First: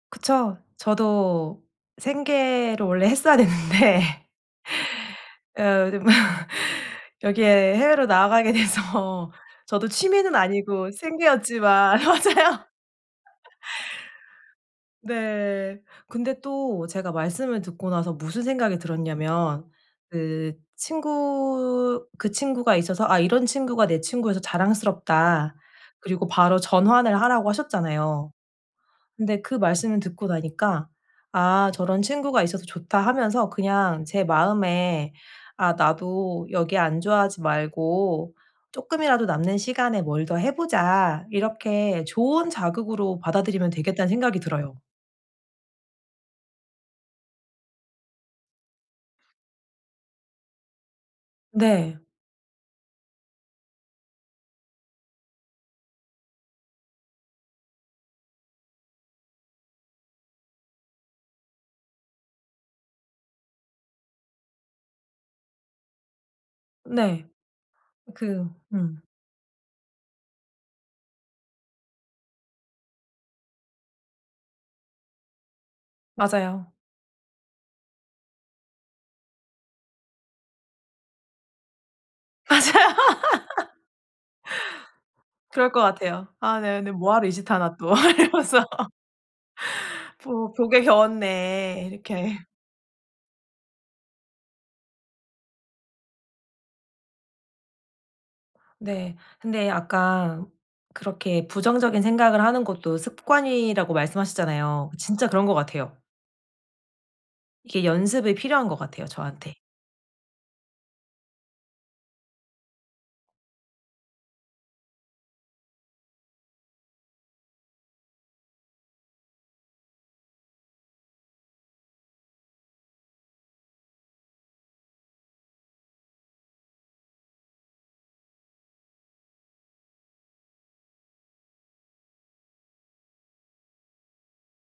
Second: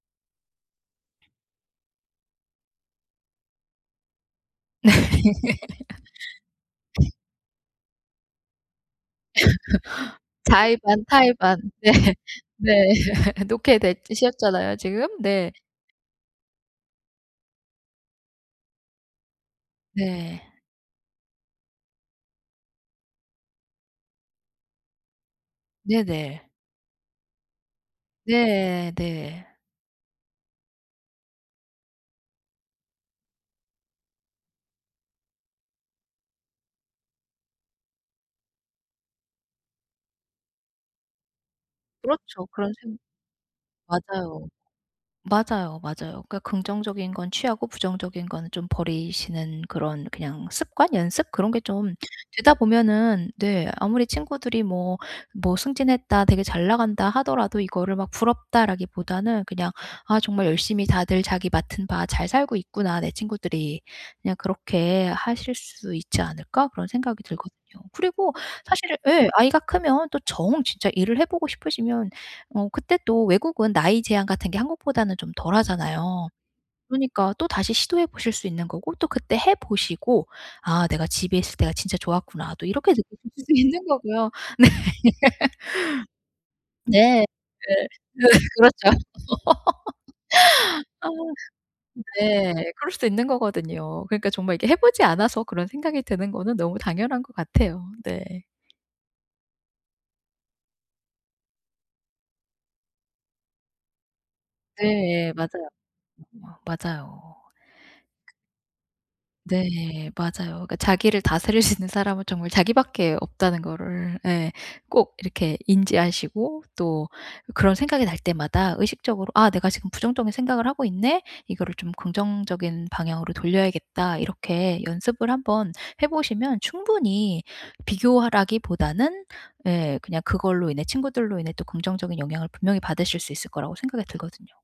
그쵸. 저도 생계로 원래 했어야 되는데. 네. 어 더 뭐 여기에 해외로 나가게 돼서 저도 취미는 자의 아니고 반 타의 반. 네. 생계였지만 맞아요. 네. 놓게 됐 셨잖아요 지금? 네. 네. 근데 또 제가 말씀을 듣고 나서 무슨 생각이 들었냐면 네. 그 친구, 그 친구가 있어서 '아 이런 친구가 내 친구여서 자랑스럽다.' 그리고 네네. 바로 전환을 하라고 하셨잖아요. 네. 근데 네. 그 말씀을 듣고 나니까 '아. 저런 친구가 있어서 좋다.' 하면서 그냥 제 마음에 '아. 나도 여기 안주하지 말고 쪼끔이라도 남는 시간에 뭘 더 해 보자.' 이렇게 그렇죠. '좋은 그런 생 자극으로 받아들이면 되겠다.'는 생각이 맞아요. 들어요. 맞아요, 맞아요. 그러니까 긍정적인 건 취하고 부정적인 건 좀 버리시는 그런 그냥 습관? 연습? 그런 게 좀 네. 되다 보면은 네 아무리 친구들이 뭐 뭐 "승진했다. 되게 잘 나간다." 하더라도 이거를 막 '부럽다.'라기보다는 그냥 '아. 정말 열심히 다들 자기 맡은 바 잘 살고 있구나 내 친구들이.' 그냥 그렇게 하실 수 있지 않을까? 그런 생각이 네. 들거든요. 그리고 그 사실 음. 예 아이가 크면 또 정 진짜 일을 해 보고 싶으시면 어 그때 또 외국은 나이 제한 같은 게 한국보다는 좀 덜 하잖아요. 맞아요. 그러니까 또 다시 시도해 보실 수 있는 거고 또 그때 해 보시고 '아. 내가 집에 있을 때가 진짜 맞아요. 좋았구나.' 또 이렇게 느끼실 수도 있는 거고요. 네. 그럴 것 같아요. '아 내가 근데 뭐 네. 하러 이 짓 그 하나.' 또 그 이러면서. 그렇죠. '보 복에 아 겨웠네.' 이렇게 네. 그럴 수도 있는 거거든요. 그러니까 정말 이게 해 보지 않아서 그런 생각이 드는 거는 너무 당연한 것 같아요. 네. 네. 근데 아까 그렇게 '부정적인 생각을 하는 것도 습관.'이라고 말씀하셨잖아요. 진짜 네. 그런 것 맞아요. 같아요. 어 맞아요. 이게 연습이 필요한 것 같아요 저한테. 네. 맞아요. 그러니까 '자기를 다스릴 수 있는 사람은 정말 자기밖에 없다.'는 거를 예. 꼭 이렇게 인지하시고 또 그런 생각이 날 때마다 의식적으로 '아 내가 지금 부정적인 생각을 하고 있네. 이거를 좀 긍정적인 방향으로 돌려야겠다.' 이렇게 연습을 한번 해 보시면 충분히 비교하라기 보다는 예 그냥 그걸로 인해 친구들로 인해 또 긍정적인 영향을 분명히 받으실 수 있을 거라고 생각이 들거든요.